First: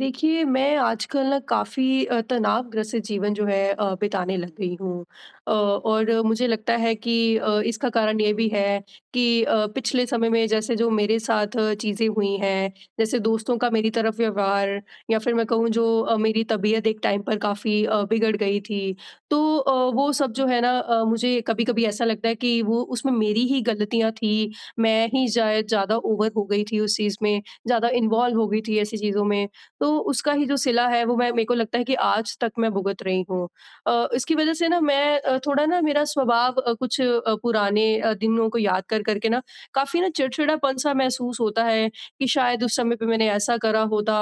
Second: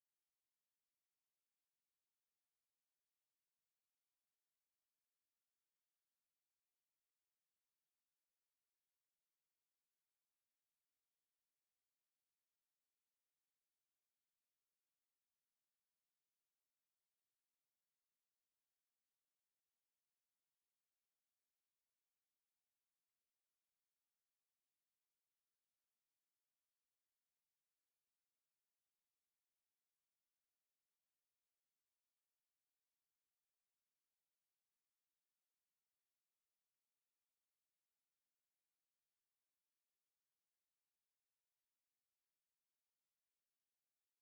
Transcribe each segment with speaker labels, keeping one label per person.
Speaker 1: देखिए, मैं आजकल ना काफ़ी तनावग्रस्त जीवन जो है बिताने लग गई हूँ। और मुझे लगता है कि इसका कारण ये भी है कि पिछले समय में जैसे जो मेरे साथ चीज़ें हुई हैं, जैसे दोस्तों का मेरी तरफ व्यवहार, या फिर मैं कहूँ जो मेरी तबीयत एक टाइम पर काफ़ी बिगड़ गई थी। तो वो सब जो है ना मुझे कभी-कभी ऐसा लगता है कि वो उसमें मेरी ही गलतियाँ थी। मैं ही शायद ज़्यादा ओवर हो गई थी उस चीज़ में, ज़्यादा इन्वॉल्व हो गई थी ऐसी चीज़ों में। तो उसका ही जो सिला है, वो, मैं मेरे को लगता है कि आज तक मैं भुगत रही हूँ। इसकी वजह से ना मैं थोड़ा ना मेरा स्वभाव कुछ पुराने दिनों को याद कर कर के ना काफ़ी ना चिड़चिड़ापन-सा महसूस होता है कि शायद उस समय पे मैंने ऐसा करा होता।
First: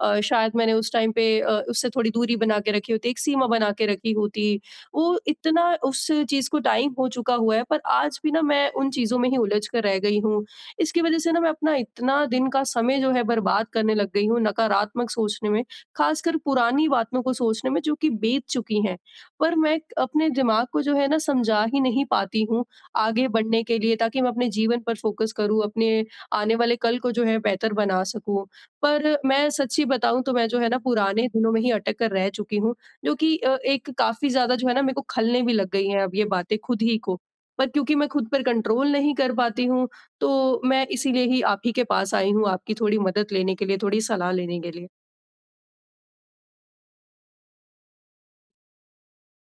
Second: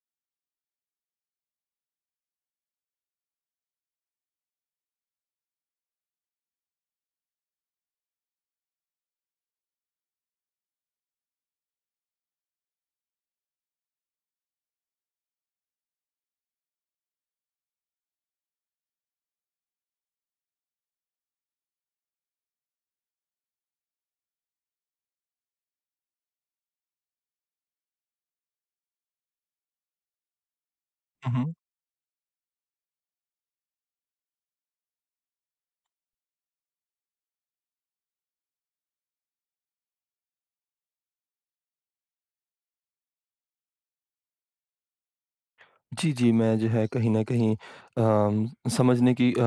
Speaker 1: शायद मैंने उस टाइम पे उससे थोड़ी दूरी बना के रखी होती, एक सीमा बना के रखी होती। वो इतना उस चीज़ को टाइम हो चुका हुआ है, पर आज भी ना मैं उन चीज़ों में ही उलझ कर रह गई हूँ। इसकी वजह से ना मैं अपना इतना दिन का समय जो है बर्बाद करने लग गई हूँ नकारात्मक सोचने में, ख़ासकर पुरानी बातों को सोचने में जो कि बीत चुकी हैं। पर मैं अपने दिमाग को जो है ना समझा ही नहीं पाती हूँ आगे बढ़ने के लिए, ताकि मैं अपने जीवन पर फ़ोकस करूँ, अपने आने वाले कल को जो है बेहतर बना सकूँ। पर मैं सच्ची बताऊँ तो मैं जो है ना पुराने
Speaker 2: हुँ,
Speaker 1: दिनों
Speaker 2: हुँ।
Speaker 1: में ही अटक कर रह चुकी हूँ, जो कि एक काफ़ी ज़्यादा जो है ना मेरे को ख़लने भी लग गई हैं अब ये बातें खुद ही को। पर क्योंकि मैं खुद पर कंट्रोल नहीं कर पाती हूँ, तो मैं इसीलिए ही आप ही के पास आई हूँ, आपकी थोड़ी मदद लेने के लिए, थोड़ी सलाह लेने के लिए।
Speaker 2: जी, जी, मैं जो है कहीं न कहीं अम, समझने की अ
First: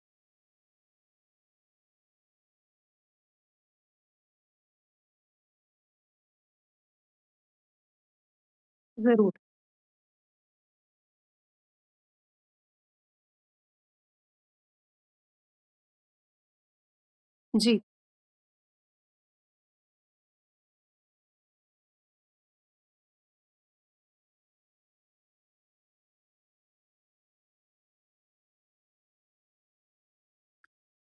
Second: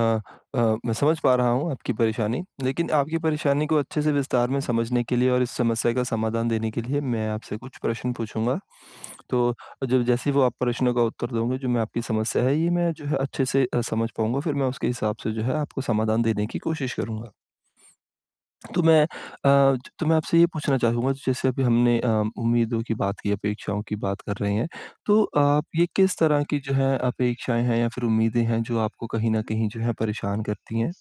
Speaker 2: अ, मैं समझ पा रहा हूँ आपकी परेशानी। लेकिन आपकी परेशानी को अच्छे से विस्तार में समझने के लिए और इस समस्या का समाधान देने के लिए मैं आपसे कुछ प्रश्न पूछूँगा।
Speaker 1: ज़रूर।
Speaker 2: तो जब जैसे ही वो आप प्रश्नों का उत्तर दोगे, जो मैं आपकी समस्या है, ये मैं जो है अच्छे से समझ पाऊँगा, फिर मैं उसके हिसाब से जो है आपको समाधान देने की कोशिश करूँगा।
Speaker 1: जी।
Speaker 2: तो मैं आपसे ये पूछना चाहूँगा जैसे अभी हमने उम्मीदों की बात की, अपेक्षाओं की बात कर रहे हैं। तो आप ये किस तरह की जो है अपेक्षाएँ हैं या फिर उम्मीदें हैं जो आपको कहीं न कहीं जो है परेशान करती हैं?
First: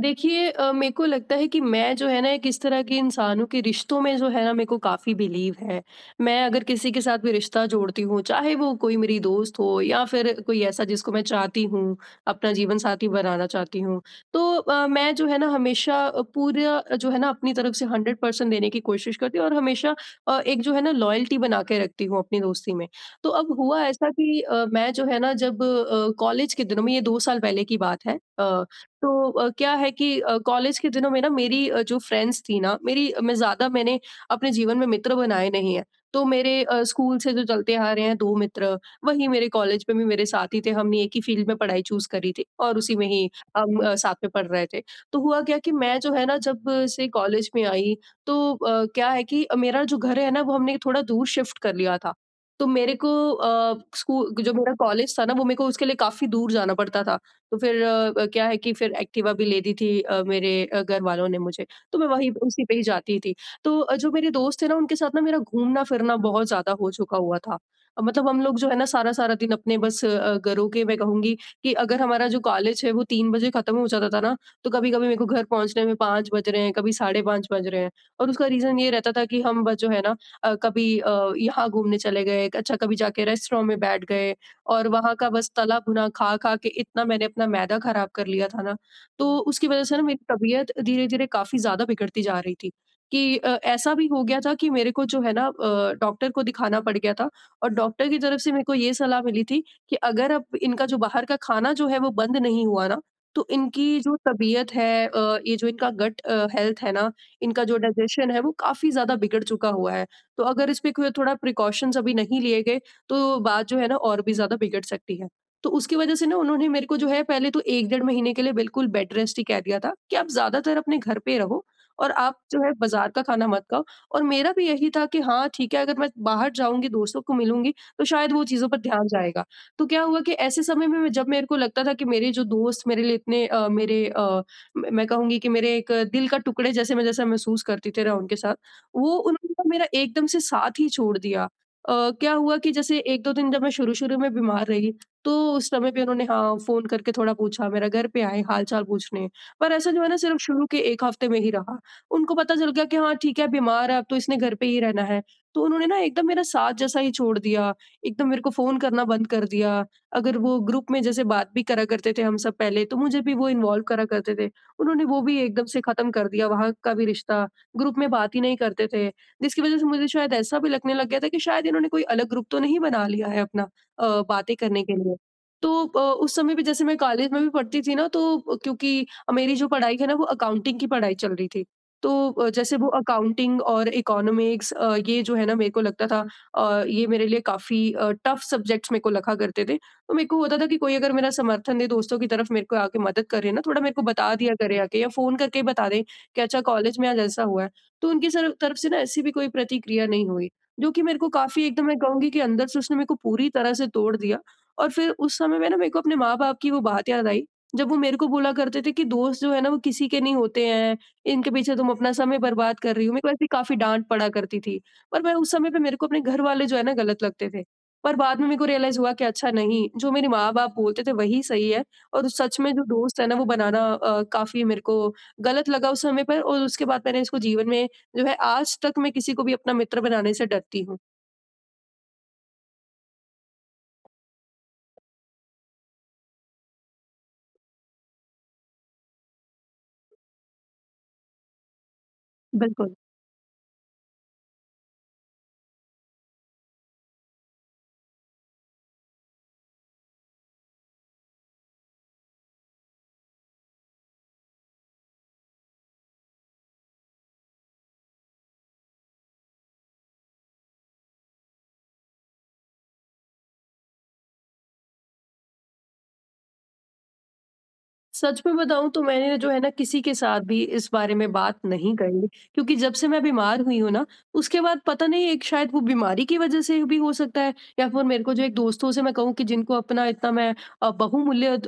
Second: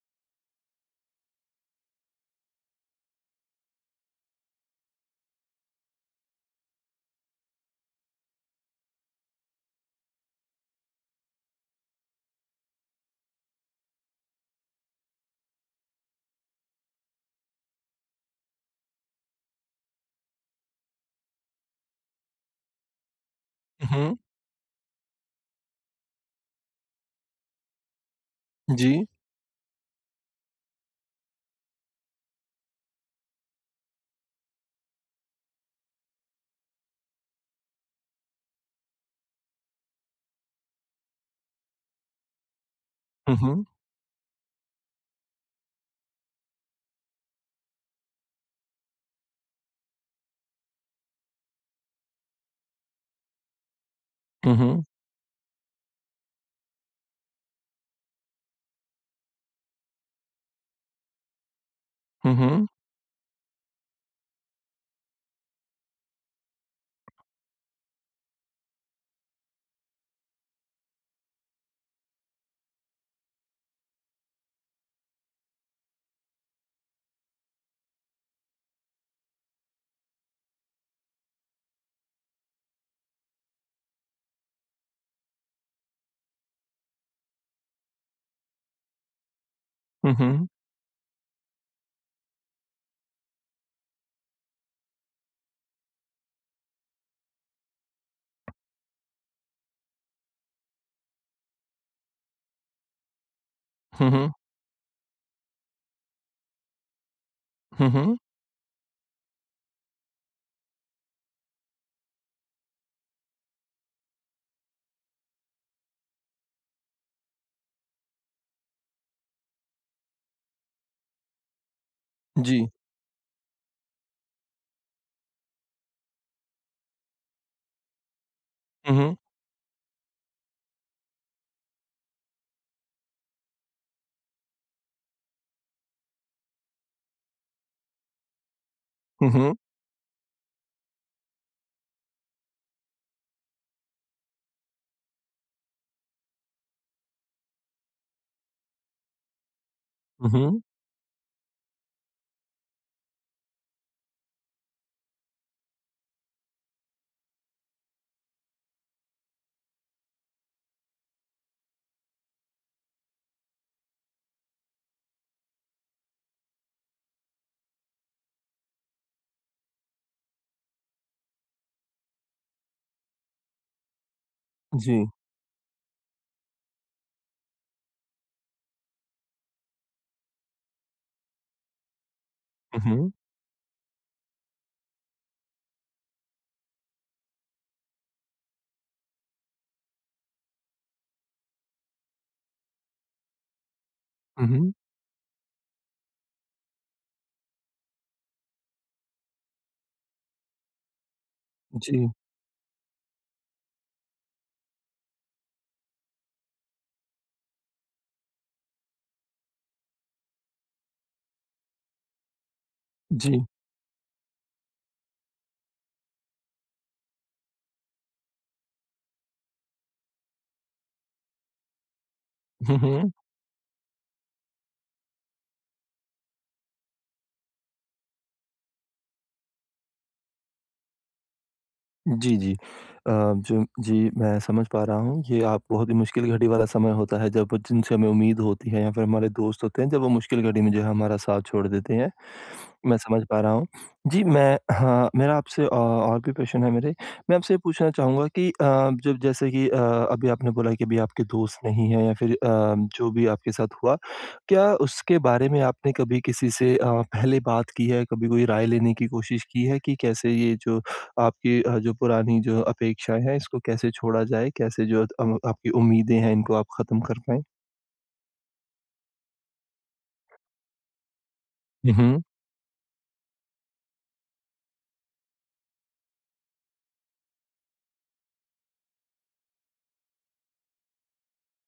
Speaker 1: देखिए, मेरे को लगता है कि मैं जो है ना, एक इस तरह के इंसानों के रिश्तों में जो है ना मेरे को काफ़ी बिलीव है। मैं अगर किसी के साथ भी रिश्ता जोड़ती हूँ, चाहे वो कोई मेरी दोस्त हो या फिर कोई ऐसा जिसको मैं चाहती हूँ, अपना जीवन साथी बनाना चाहती हूँ। तो मैं जो है ना हमेशा पूरा जो है ना अपनी तरफ से 100% देने की कोशिश करती हूँ और हमेशा एक जो है ना लॉयल्टी बना के रखती हूँ अपनी दोस्ती में। तो अब हुआ
Speaker 2: हुँ,
Speaker 1: ऐसा
Speaker 2: हुँ।
Speaker 1: कि मैं जो है ना, जब कॉलेज के दिनों में, ये 2 साल पहले की बात है।
Speaker 2: जी।
Speaker 1: तो क्या है कि कॉलेज के दिनों में ना मेरी जो फ्रेंड्स थी ना मेरी, मैं ज़्यादा, मैंने अपने जीवन में मित्र बनाए नहीं हैं। तो मेरे स्कूल से जो चलते आ रहे हैं 2 मित्र, वही मेरे कॉलेज में भी मेरे साथी थे। हमने एक ही फील्ड में पढ़ाई चूज़ करी थी और उसी में ही
Speaker 2: हुँ, हुँ।
Speaker 1: हम साथ में पढ़ रहे थे। तो हुआ क्या कि मैं जो है ना, जब से कॉलेज में आई, तो क्या है कि मेरा जो घर है ना, वो हमने थोड़ा दूर शिफ्ट कर लिया था। तो मेरे को अ, स्कू जो
Speaker 2: हुँ,
Speaker 1: मेरा
Speaker 2: हुँ।
Speaker 1: कॉलेज था ना, वो मेरे को उसके लिए काफ़ी दूर जाना पड़ता था। तो फिर क्या है कि फिर एक्टिवा भी ले दी थी मेरे घर वालों ने मुझे, तो मैं वहीं
Speaker 2: हुँ,
Speaker 1: उसी
Speaker 2: हुँ।
Speaker 1: पे ही जाती थी। तो जो मेरे दोस्त थे ना, उनके साथ ना मेरा घूमना-फिरना बहुत ज़्यादा हो चुका हुआ था। मतलब हम लोग जो है ना सारा-सारा दिन अपने बस घरों के, मैं कहूँगी कि अगर हमारा जो कॉलेज है वो 3 बजे खत्म हो जाता था ना, तो कभी-कभी मेरे को घर पहुँचने में 5 बज रहे हैं, कभी साढ़े 5 बज रहे हैं, और उसका रीज़न ये रहता था कि हम बस जो है ना कभी यहाँ घूमने चले गए, अच्छा कभी जाके रेस्टोरेंट में बैठ गए, और वहाँ का बस तला भुना खा-खा के इतना मैंने अपना मैदा ख़राब कर लिया था ना, तो उसकी वज़ह से ना
Speaker 2: हुँ,
Speaker 1: मेरी
Speaker 2: हुँ।
Speaker 1: तबीयत धीरे-धीरे काफ़ी ज़्यादा बिगड़ती जा रही थी, कि ऐसा भी हो गया था कि मेरे को जो है ना डॉक्टर को दिखाना पड़ गया था, और डॉक्टर की तरफ से मेरे को ये सलाह मिली थी कि अगर अब इनका जो बाहर का खाना जो है वो बंद नहीं हुआ ना, तो इनकी
Speaker 2: हुँ,
Speaker 1: जो
Speaker 2: हुँ।
Speaker 1: तबीयत है, ये जो इनका गट हेल्थ है ना, इनका जो
Speaker 2: हुँ, हुँ।
Speaker 1: डाइजेशन है, वो काफ़ी ज़्यादा बिगड़ चुका हुआ है। तो अगर इस पे कोई थोड़ा प्रिकॉशंस अभी नहीं लिए गए, तो बात जो है ना और भी ज़्यादा बिगड़ सकती है। तो उसकी वजह से ना उन्होंने मेरे को जो है पहले तो 1 डेढ़ महीने के लिए बिल्कुल बेड रेस्ट ही कह दिया था, कि आप ज़्यादातर अपने घर पे रहो और आप जो
Speaker 2: जी।
Speaker 1: है बाज़ार का खाना मत खाओ। और मेरा भी यही था कि हाँ, ठीक है, अगर मैं बाहर जाऊँगी, दोस्तों को मिलूँगी, तो शायद वो चीज़ों पर
Speaker 2: हुँ,
Speaker 1: ध्यान
Speaker 2: हुँ।
Speaker 1: जाएगा। तो क्या हुआ कि ऐसे समय में जब मेरे को लगता था कि मेरे जो दोस्त मेरे लिए इतने, मेरे, अ, म मैं कहूँगी कि मेरे एक दिल का टुकड़े जैसे मैं जैसा महसूस करती थी रहा उनके साथ, वो
Speaker 2: हुँ,
Speaker 1: उन्होंने
Speaker 2: हुँ।
Speaker 1: ना मेरा एकदम से साथ ही छोड़ दिया। क्या हुआ कि जैसे 1-2 दिन जब मैं शुरू-शुरू में बीमार रही, तो उस समय पे उन्होंने, हाँ, फ़ोन करके थोड़ा पूछा, मेरा घर पे आए हाल-चाल पूछने। पर ऐसा जो है ना
Speaker 2: हुँ,
Speaker 1: सिर्फ़
Speaker 2: हुँ।
Speaker 1: शुरू के 1 हफ़्ते में ही रहा। उनको पता चल गया कि हाँ, ठीक है, बीमार है, अब तो इसने घर पे ही रहना है। तो उन्होंने ना एकदम मेरा साथ जैसा ही छोड़ दिया, एकदम मेरे को फ़ोन करना बंद कर दिया। अगर वो ग्रुप में जैसे बात भी करा करते थे हम सब पहले, तो मुझे भी वो इन्वॉल्व करा करते थे। उन्होंने वो भी एकदम से ख़त्म कर दिया, वहाँ का भी रिश्ता। ग्रुप में बात ही नहीं करते थे। जिसकी वजह से मुझे शायद ऐसा भी लगने लग गया था कि शायद इन्होंने कोई अलग ग्रुप तो नहीं बना लिया है अपना बातें करने के
Speaker 2: जी।
Speaker 1: लिए। तो उस समय पे जैसे मैं कॉलेज में भी पढ़ती थी ना, तो क्योंकि मेरी जो पढ़ाई है ना वो अकाउंटिंग की पढ़ाई चल रही थी। तो जैसे
Speaker 2: हुँ,
Speaker 1: वो
Speaker 2: हुँ।
Speaker 1: अकाउंटिंग और इकोनॉमिक्स, ये जो है ना मेरे को लगता था, ये मेरे लिए काफ़ी टफ सब्जेक्ट्स मेरे को लगा करते थे। तो मेरे को होता था कि कोई अगर मेरा समर्थन दे, दोस्तों की तरफ मेरे को आके मदद करे ना, थोड़ा मेरे को बता
Speaker 2: हुँ,
Speaker 1: दिया
Speaker 2: हुँ।
Speaker 1: करे आके या फ़ोन करके ही बता दें कि अच्छा, कॉलेज में आज ऐसा हुआ है। तो उनकी सर तरफ से ना ऐसी भी कोई प्रतिक्रिया नहीं हुई, जो कि मेरे को काफ़ी, एकदम, मैं
Speaker 2: जी।
Speaker 1: कहूँगी कि अंदर से उसने मेरे को पूरी तरह से तोड़ दिया। और फिर उस समय में ना मेरे को अपने माँ-बाप की वो बात याद आई, जब वो मेरे को बोला करते थे कि दोस्त जो है ना वो किसी के नहीं होते हैं, इनके पीछे तुम अपना समय बर्बाद कर रही हो। मेरे को
Speaker 2: जी।
Speaker 1: ऐसी काफ़ी डाँट पड़ा करती थी, पर मैं, उस समय पे मेरे को अपने घर वाले जो है ना गलत लगते थे। पर बाद में मेरे को रियलाइज़ हुआ कि अच्छा नहीं, जो मेरे माँ-बाप बोलते थे वही सही है, और सच में
Speaker 2: हुँ,
Speaker 1: जो
Speaker 2: हुँ।
Speaker 1: दोस्त है ना वो बनाना काफ़ी मेरे को गलत लगा उस समय पर, और उसके बाद मैंने इसको जीवन में जो है, आज तक मैं किसी को भी अपना मित्र बनाने से डरती हूँ।
Speaker 2: जी, जी। जो जी, मैं समझ पा रहा हूँ, ये आप बहुत ही मुश्किल घड़ी वाला समय होता है, जब जिनसे हमें उम्मीद होती है या फिर हमारे दोस्त होते हैं, जब वो मुश्किल घड़ी में जो है हमारा साथ छोड़ देते हैं।
Speaker 1: बिल्कुल।
Speaker 2: मैं समझ पा रहा हूँ। जी, मैं हाँ, मेरा आपसे और भी प्रश्न है मेरे। मैं आपसे ये पूछना चाहूँगा कि जब जैसे कि अभी आपने बोला कि अभी आपके दोस्त नहीं हैं या फिर जो भी आपके साथ हुआ, क्या उसके बारे में आपने कभी किसी से पहले बात की है? कभी कोई राय लेने की कोशिश की है कि कैसे ये जो आपकी जो पुरानी जो अपेक्षाएँ हैं, इसको कैसे छोड़ा जाए? कैसे जो आपकी उम्मीदें हैं, इनको आप ख़त्म कर पाएँ?
Speaker 1: सच में बताऊँ तो मैंने जो है ना किसी के साथ भी इस बारे में बात नहीं
Speaker 2: हुँ, हुँ।
Speaker 1: करी, क्योंकि जब से मैं बीमार हुई हूँ ना, उसके बाद पता नहीं, एक शायद वो बीमारी की वजह से भी हो सकता है, या फिर मेरे को जो एक दोस्तों से, मैं कहूँ कि जिनको अपना इतना मैं बहुमूल्य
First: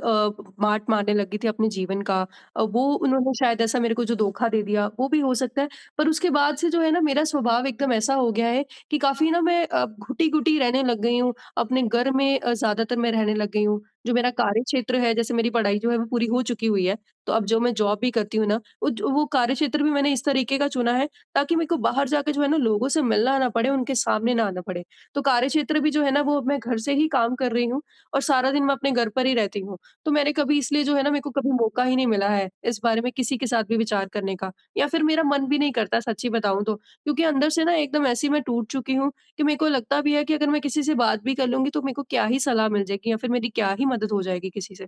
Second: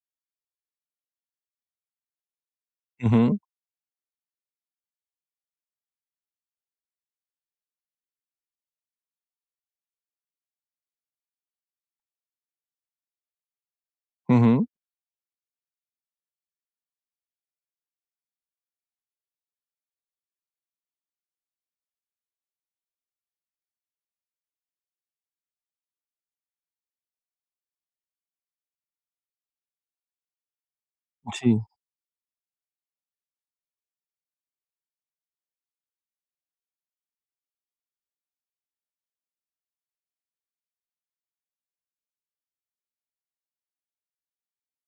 Speaker 1: बांट मारने लगी थी अपने जीवन का, वो
Speaker 2: हुँ,
Speaker 1: उन्होंने
Speaker 2: हुँ।
Speaker 1: शायद ऐसा मेरे को जो धोखा दे दिया, वो भी हो सकता है। पर उसके बाद से जो है ना मेरा स्वभाव एकदम ऐसा हो गया है कि काफी ना मैं घुटी घुटी रहने लग गई हूँ अपने घर में, ज्यादातर मैं रहने लग गई हूँ। जो मेरा
Speaker 2: हुँ,
Speaker 1: कार्य
Speaker 2: हुँ।
Speaker 1: क्षेत्र है, जैसे मेरी पढ़ाई जो है वो पूरी हो चुकी हुई है, तो अब जो मैं जॉब भी करती हूँ ना, वो ज वो कार्यक्षेत्र भी मैंने इस तरीके का चुना है, ताकि मेरे को बाहर जाके जो है ना लोगों से मिलना ना पड़े, उनके सामने ना आना पड़े। तो कार्यक्षेत्र भी जो है ना वो अब मैं घर से ही काम कर रही हूँ, और सारा दिन मैं अपने घर पर ही रहती हूँ। तो मैंने कभी, इसलिए जो है ना, मेरे को कभी
Speaker 2: जी।
Speaker 1: मौका ही नहीं मिला है इस बारे में किसी के साथ भी विचार करने का, या फिर मेरा मन भी नहीं करता, सच्ची बताऊँ तो। क्योंकि अंदर से ना एकदम ऐसी मैं टूट चुकी हूँ, कि मेरे को लगता भी है कि अगर मैं किसी से बात भी कर लूँगी, तो मेरे को क्या ही सलाह मिल जाएगी, या फिर मेरी क्या ही मदद हो जाएगी किसी से।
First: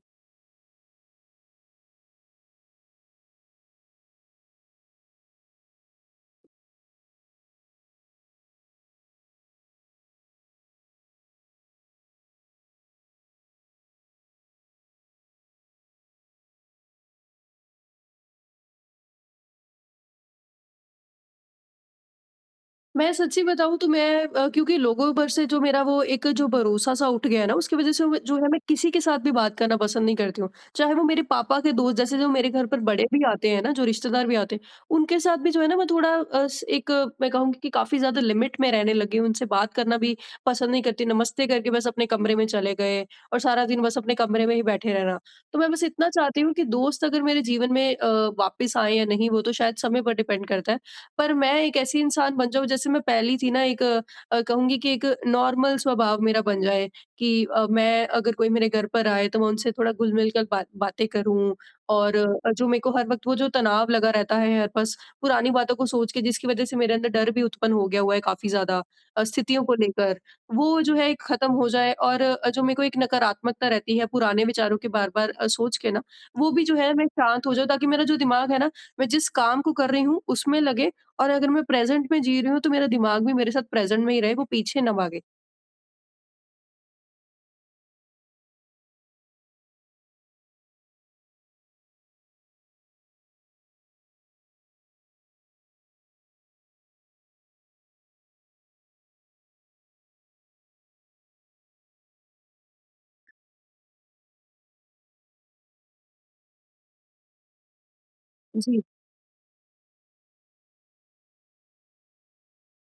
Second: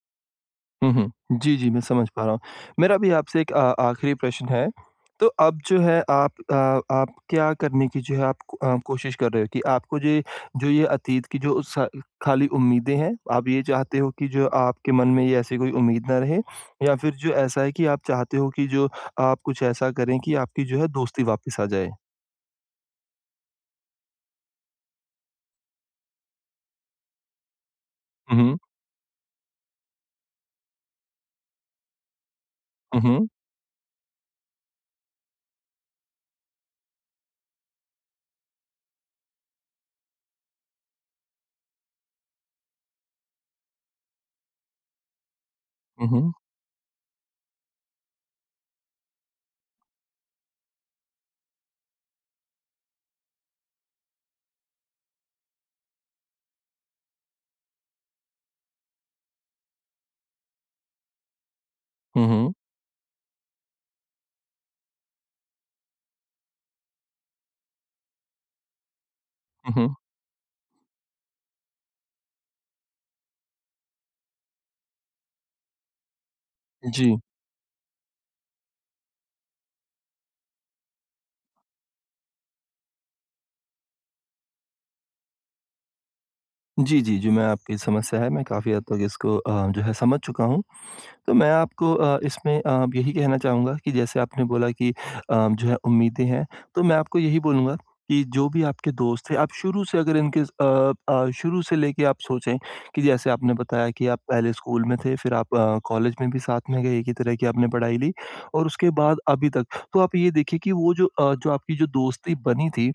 Speaker 2: हुँ, हुँ। जी, जी, मैं समझ पा रहा हूँ। मेरा भी आपसे एक आखिरी प्रश्न है। तो अब जो है आप क्या करने की जो है आप कोशिश कर रहे हो कि आपको जे जो ये अतीत की जो स खाली उम्मीदें हैं, आप ये चाहते हो कि जो आपके मन में ये ऐसी कोई उम्मीद ना रहे या फिर जो ऐसा है कि आप चाहते हो कि जो आप कुछ ऐसा करें कि आपकी जो है दोस्ती वापस आ जाए?
Speaker 1: मैं सच्ची बताऊँ तो मैं, क्योंकि लोगों पर से जो मेरा वो एक जो भरोसा-सा उठ गया है ना, उसकी वज़ह से वो जो
Speaker 2: हुँ,
Speaker 1: है,
Speaker 2: हुँ।
Speaker 1: मैं किसी के साथ भी बात करना पसंद नहीं करती हूँ। चाहे वो मेरे पापा के दोस्त, जैसे जो मेरे घर पर
Speaker 2: हुँ,
Speaker 1: बड़े भी
Speaker 2: हुँ।
Speaker 1: आते हैं ना, जो रिश्तेदार भी आते हैं, उनके साथ भी जो है ना मैं थोड़ा, अ, स एक, मैं कहूँगी कि काफ़ी ज़्यादा लिमिट में रहने लगी हूँ। उनसे बात करना भी पसंद नहीं करती, नमस्ते करके बस अपने कमरे में चले गए, और सारा दिन बस अपने कमरे में ही बैठे रहना। तो मैं बस
Speaker 2: हुँ,
Speaker 1: इतना
Speaker 2: हुँ।
Speaker 1: चाहती हूँ कि दोस्त अगर मेरे जीवन में वापस आएँ या नहीं, वो तो शायद समय पर डिपेंड करता है। पर मैं एक ऐसी इंसान बन जाऊँ जैसे मैं पहली थी ना, एक, कहूँगी कि एक नॉर्मल स्वभाव मेरा बन जाए, कि मैं, अगर कोई मेरे घर पर आए तो मैं उनसे थोड़ा घुल-मिल कर बात बातें करूँ, और
Speaker 2: हुँ, हुँ।
Speaker 1: जो मेरे को हर वक़्त वो जो तनाव लगा रहता है, हर बस पुरानी बातों को सोच के, जिसकी वज़ह से मेरे अंदर डर भी उत्पन्न हो गया हुआ है काफ़ी ज़्यादा स्थितियों को
Speaker 2: हुँ, हुँ।
Speaker 1: लेकर, वो जो है ख़त्म हो जाए, और जो मेरे को एक नकारात्मकता रहती है पुराने विचारों के बार-बार सोच के ना, वो भी जो है मैं
Speaker 2: जी।
Speaker 1: शांत हो जाऊँ, ताकि मेरा जो दिमाग है ना, मैं जिस काम को कर रही हूँ उसमें लगे, और अगर मैं प्रेज़ेंट में जी रही हूँ, तो मेरा दिमाग भी मेरे साथ प्रेज़ेंट में ही रहे, वो पीछे ना भागे।
Speaker 2: जी, जी, जी, जो मैं आपकी समस्या है, मैं काफ़ी हद तक इसको जो है समझ चुका हूँ। तो मैं आपको इसमें यही कहना चाहूँगा कि जैसे आपने बोला कि जो है उम्मीदें हैं, तो मैं आपको यही बोलूँगा कि जो भी आपके दोस्त हैं, आप शुरू से अगर इनके शुरू से लेके आप सोचें कि जैसे आपने बताया कि आप पहले स्कूल में थे, फिर आप कॉलेज में भी साथ में गए, एक ही तरह की आपने पढ़ाई ली और
Speaker 1: जी,
Speaker 2: उसके बाद अभी तक। तो आप ये देखिए कि वो जो जो आपकी जो दोस्ती बनी थी,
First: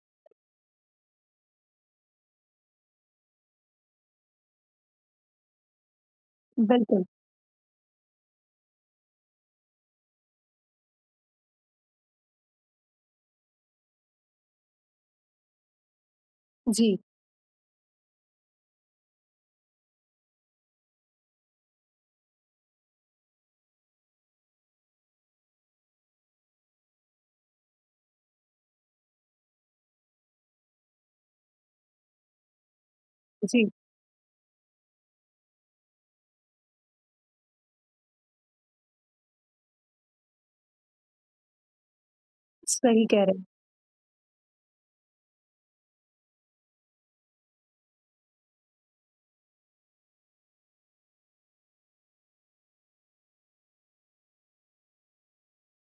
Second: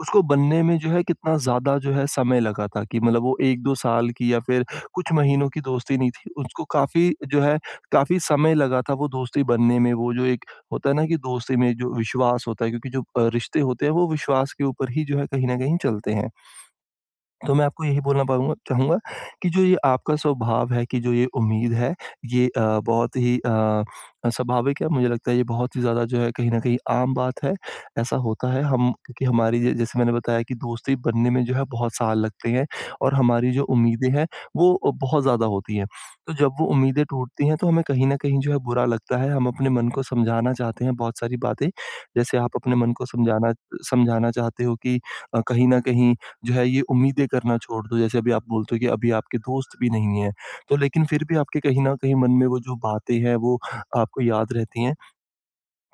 Speaker 2: उसको बनने में जो है कितना ज़्यादा जो है समय लगा था कि मतलब वो 1-2 साल की या फिर कुछ महीनों की दोस्ती नहीं थी, उसको
Speaker 1: बिल्कुल।
Speaker 2: काफ़ी जो है काफ़ी समय लगा था वो दोस्ती बनने में, वो जो एक होता है ना कि दोस्ती में जो विश्वास होता है क्योंकि जो रिश्ते होते हैं वो विश्वास के ऊपर ही जो है कहीं न कहीं चलते हैं।
Speaker 1: जी,
Speaker 2: तो मैं आपको यही बोलना पाऊँगा चाहूँगा कि जो ये आपका स्वभाव है कि जो ये उम्मीद है, ये बहुत ही स्वाभाविक है। मुझे लगता है ये बहुत ही ज़्यादा जो है कहीं न कहीं आम बात है। ऐसा होता है हम क्योंकि हमारी ज जैसे मैंने बताया कि दोस्ती बनने में जो है बहुत साल लगते हैं और हमारी जो
Speaker 1: जी,
Speaker 2: उम्मीदें हैं वो बहुत ज़्यादा होती हैं। तो जब वो उम्मीदें टूटती हैं तो हमें कहीं न कहीं जो है बुरा लगता है। हम अपने मन को समझाना चाहते हैं बहुत सारी बातें। जैसे आप अपने मन
Speaker 1: सही
Speaker 2: को
Speaker 1: कह रहे हैं।
Speaker 2: समझाना समझाना चाहते हो कि कहीं न कहीं जो है ये उम्मीदें करना छोड़ दो। जैसे अभी आप बोलते हो कि अभी आपके दोस्त भी नहीं हैं, तो लेकिन फिर भी आपके कहीं न कहीं मन में वो जो बातें हैं वो आपको याद रहती हैं।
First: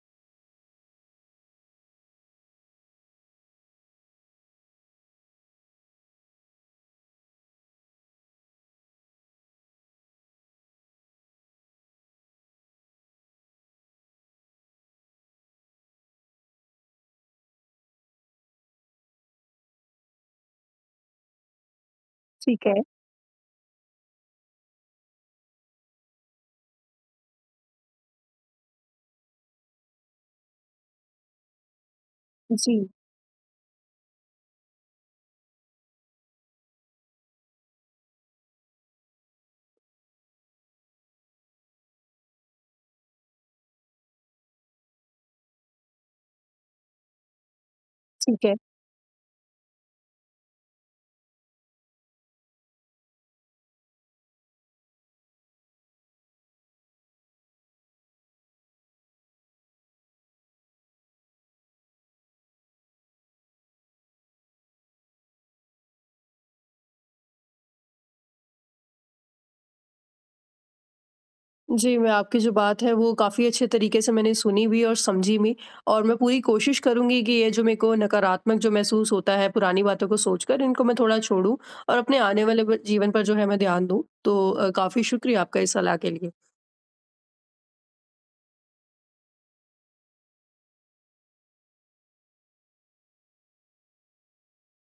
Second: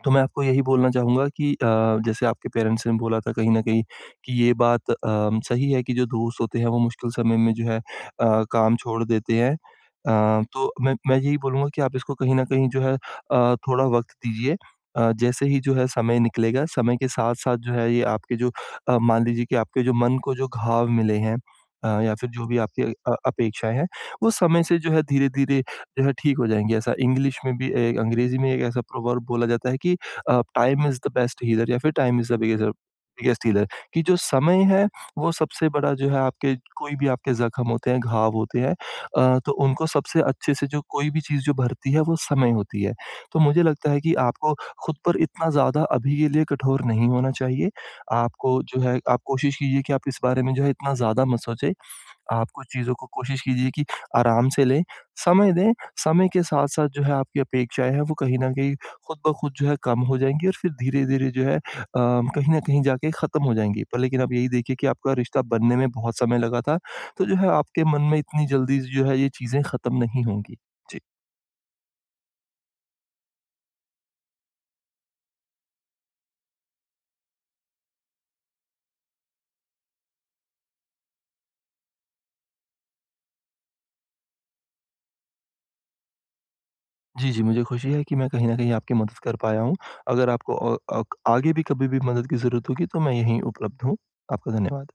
Speaker 2: तो मैं आपको यही बोलना चाहूँगा कि जैसे आपके पेरेंट्स ने बोला था कहीं न कहीं कि ये बात सही है कि जो दोस्त होते हैं वो मुश्किल समय में जो है काम छोड़ देते हैं। तो मैं यही बोलूँगा कि आप इसको कहीं न कहीं जो है थोड़ा वक़्त दीजिए। जैसे ही जो है समय निकलेगा, समय के साथ-साथ जो है ये आपके जो मान लीजिए कि आपके जो मन को जो घाव मिले हैं या फिर जो भी
Speaker 1: ठीक है।
Speaker 2: आपकी अपेक्षाएँ हैं, वो समय से जो है धीरे-धीरे जो है ठीक हो जाएँगी। ऐसा इंग्लिश में भी ए अंग्रेज़ी में एक ऐसा प्रोवर्ब बोला जाता है कि time is the best healer या फिर टाइम इज़ द बिगेस्ट
Speaker 1: जी,
Speaker 2: बिगेस्ट हीलर कि जो समय है वो सबसे बड़ा जो है आपके कोई भी आपके ज़ख्म होते हैं, घाव होते हैं तो उनको सबसे अच्छे से जो कोई भी चीज़ जो भरती है वो समय होती है। तो मुझे लगता है कि आपको खुद पर इतना ज़्यादा अभी के लिए कठोर नहीं होना चाहिए।
Speaker 1: ठीक है।
Speaker 2: आपको जो है आप कोशिश कीजिए कि आप इस बारे में जो है इतना ज़्यादा मत सोचें। आप कुछ चीज़ों को कोशिश कीजिए कि आराम से लें, समय दें, समय के साथ-साथ जो है आपकी अपेक्षाएँ हैं वो कहीं न कहीं खुद ब खुद जो है कम हो जाएँगी और फिर धीरे-धीरे जो है कहीं न कहीं जाके ख़त्म हो जाएँगी। पर लेकिन आप यही देखिए कि आपका रिश्ता बनने में बहुत समय लगा था, तो जो है आपके मन में इतनी जल्दी जो है ये चीज़ें ख़त्म नहीं होंगी। जी।
Speaker 1: जी, मैं आपकी जो बात है, वो काफ़ी अच्छे तरीके से मैंने सुनी भी और समझी भी, और मैं पूरी कोशिश करूँगी कि ये जो मेरे को नकारात्मक जो महसूस होता है पुरानी बातों को सोचकर, इनको मैं थोड़ा छोड़ूँ, और अपने आने वाले ब जीवन पर जो है मैं ध्यान दूँ। तो काफ़ी शुक्रिया आपका इस सलाह के लिए।
Speaker 2: जी, जी, मुझे खुशी है कि मैं कहीं न कहीं आपकी मदद कर पाया हूँ। अगर आपको अक आगे भी कभी भी मदद की ज़रूरत होगी तो मैं यहीं उपलब्ध हूँ। आपका धन्यवाद।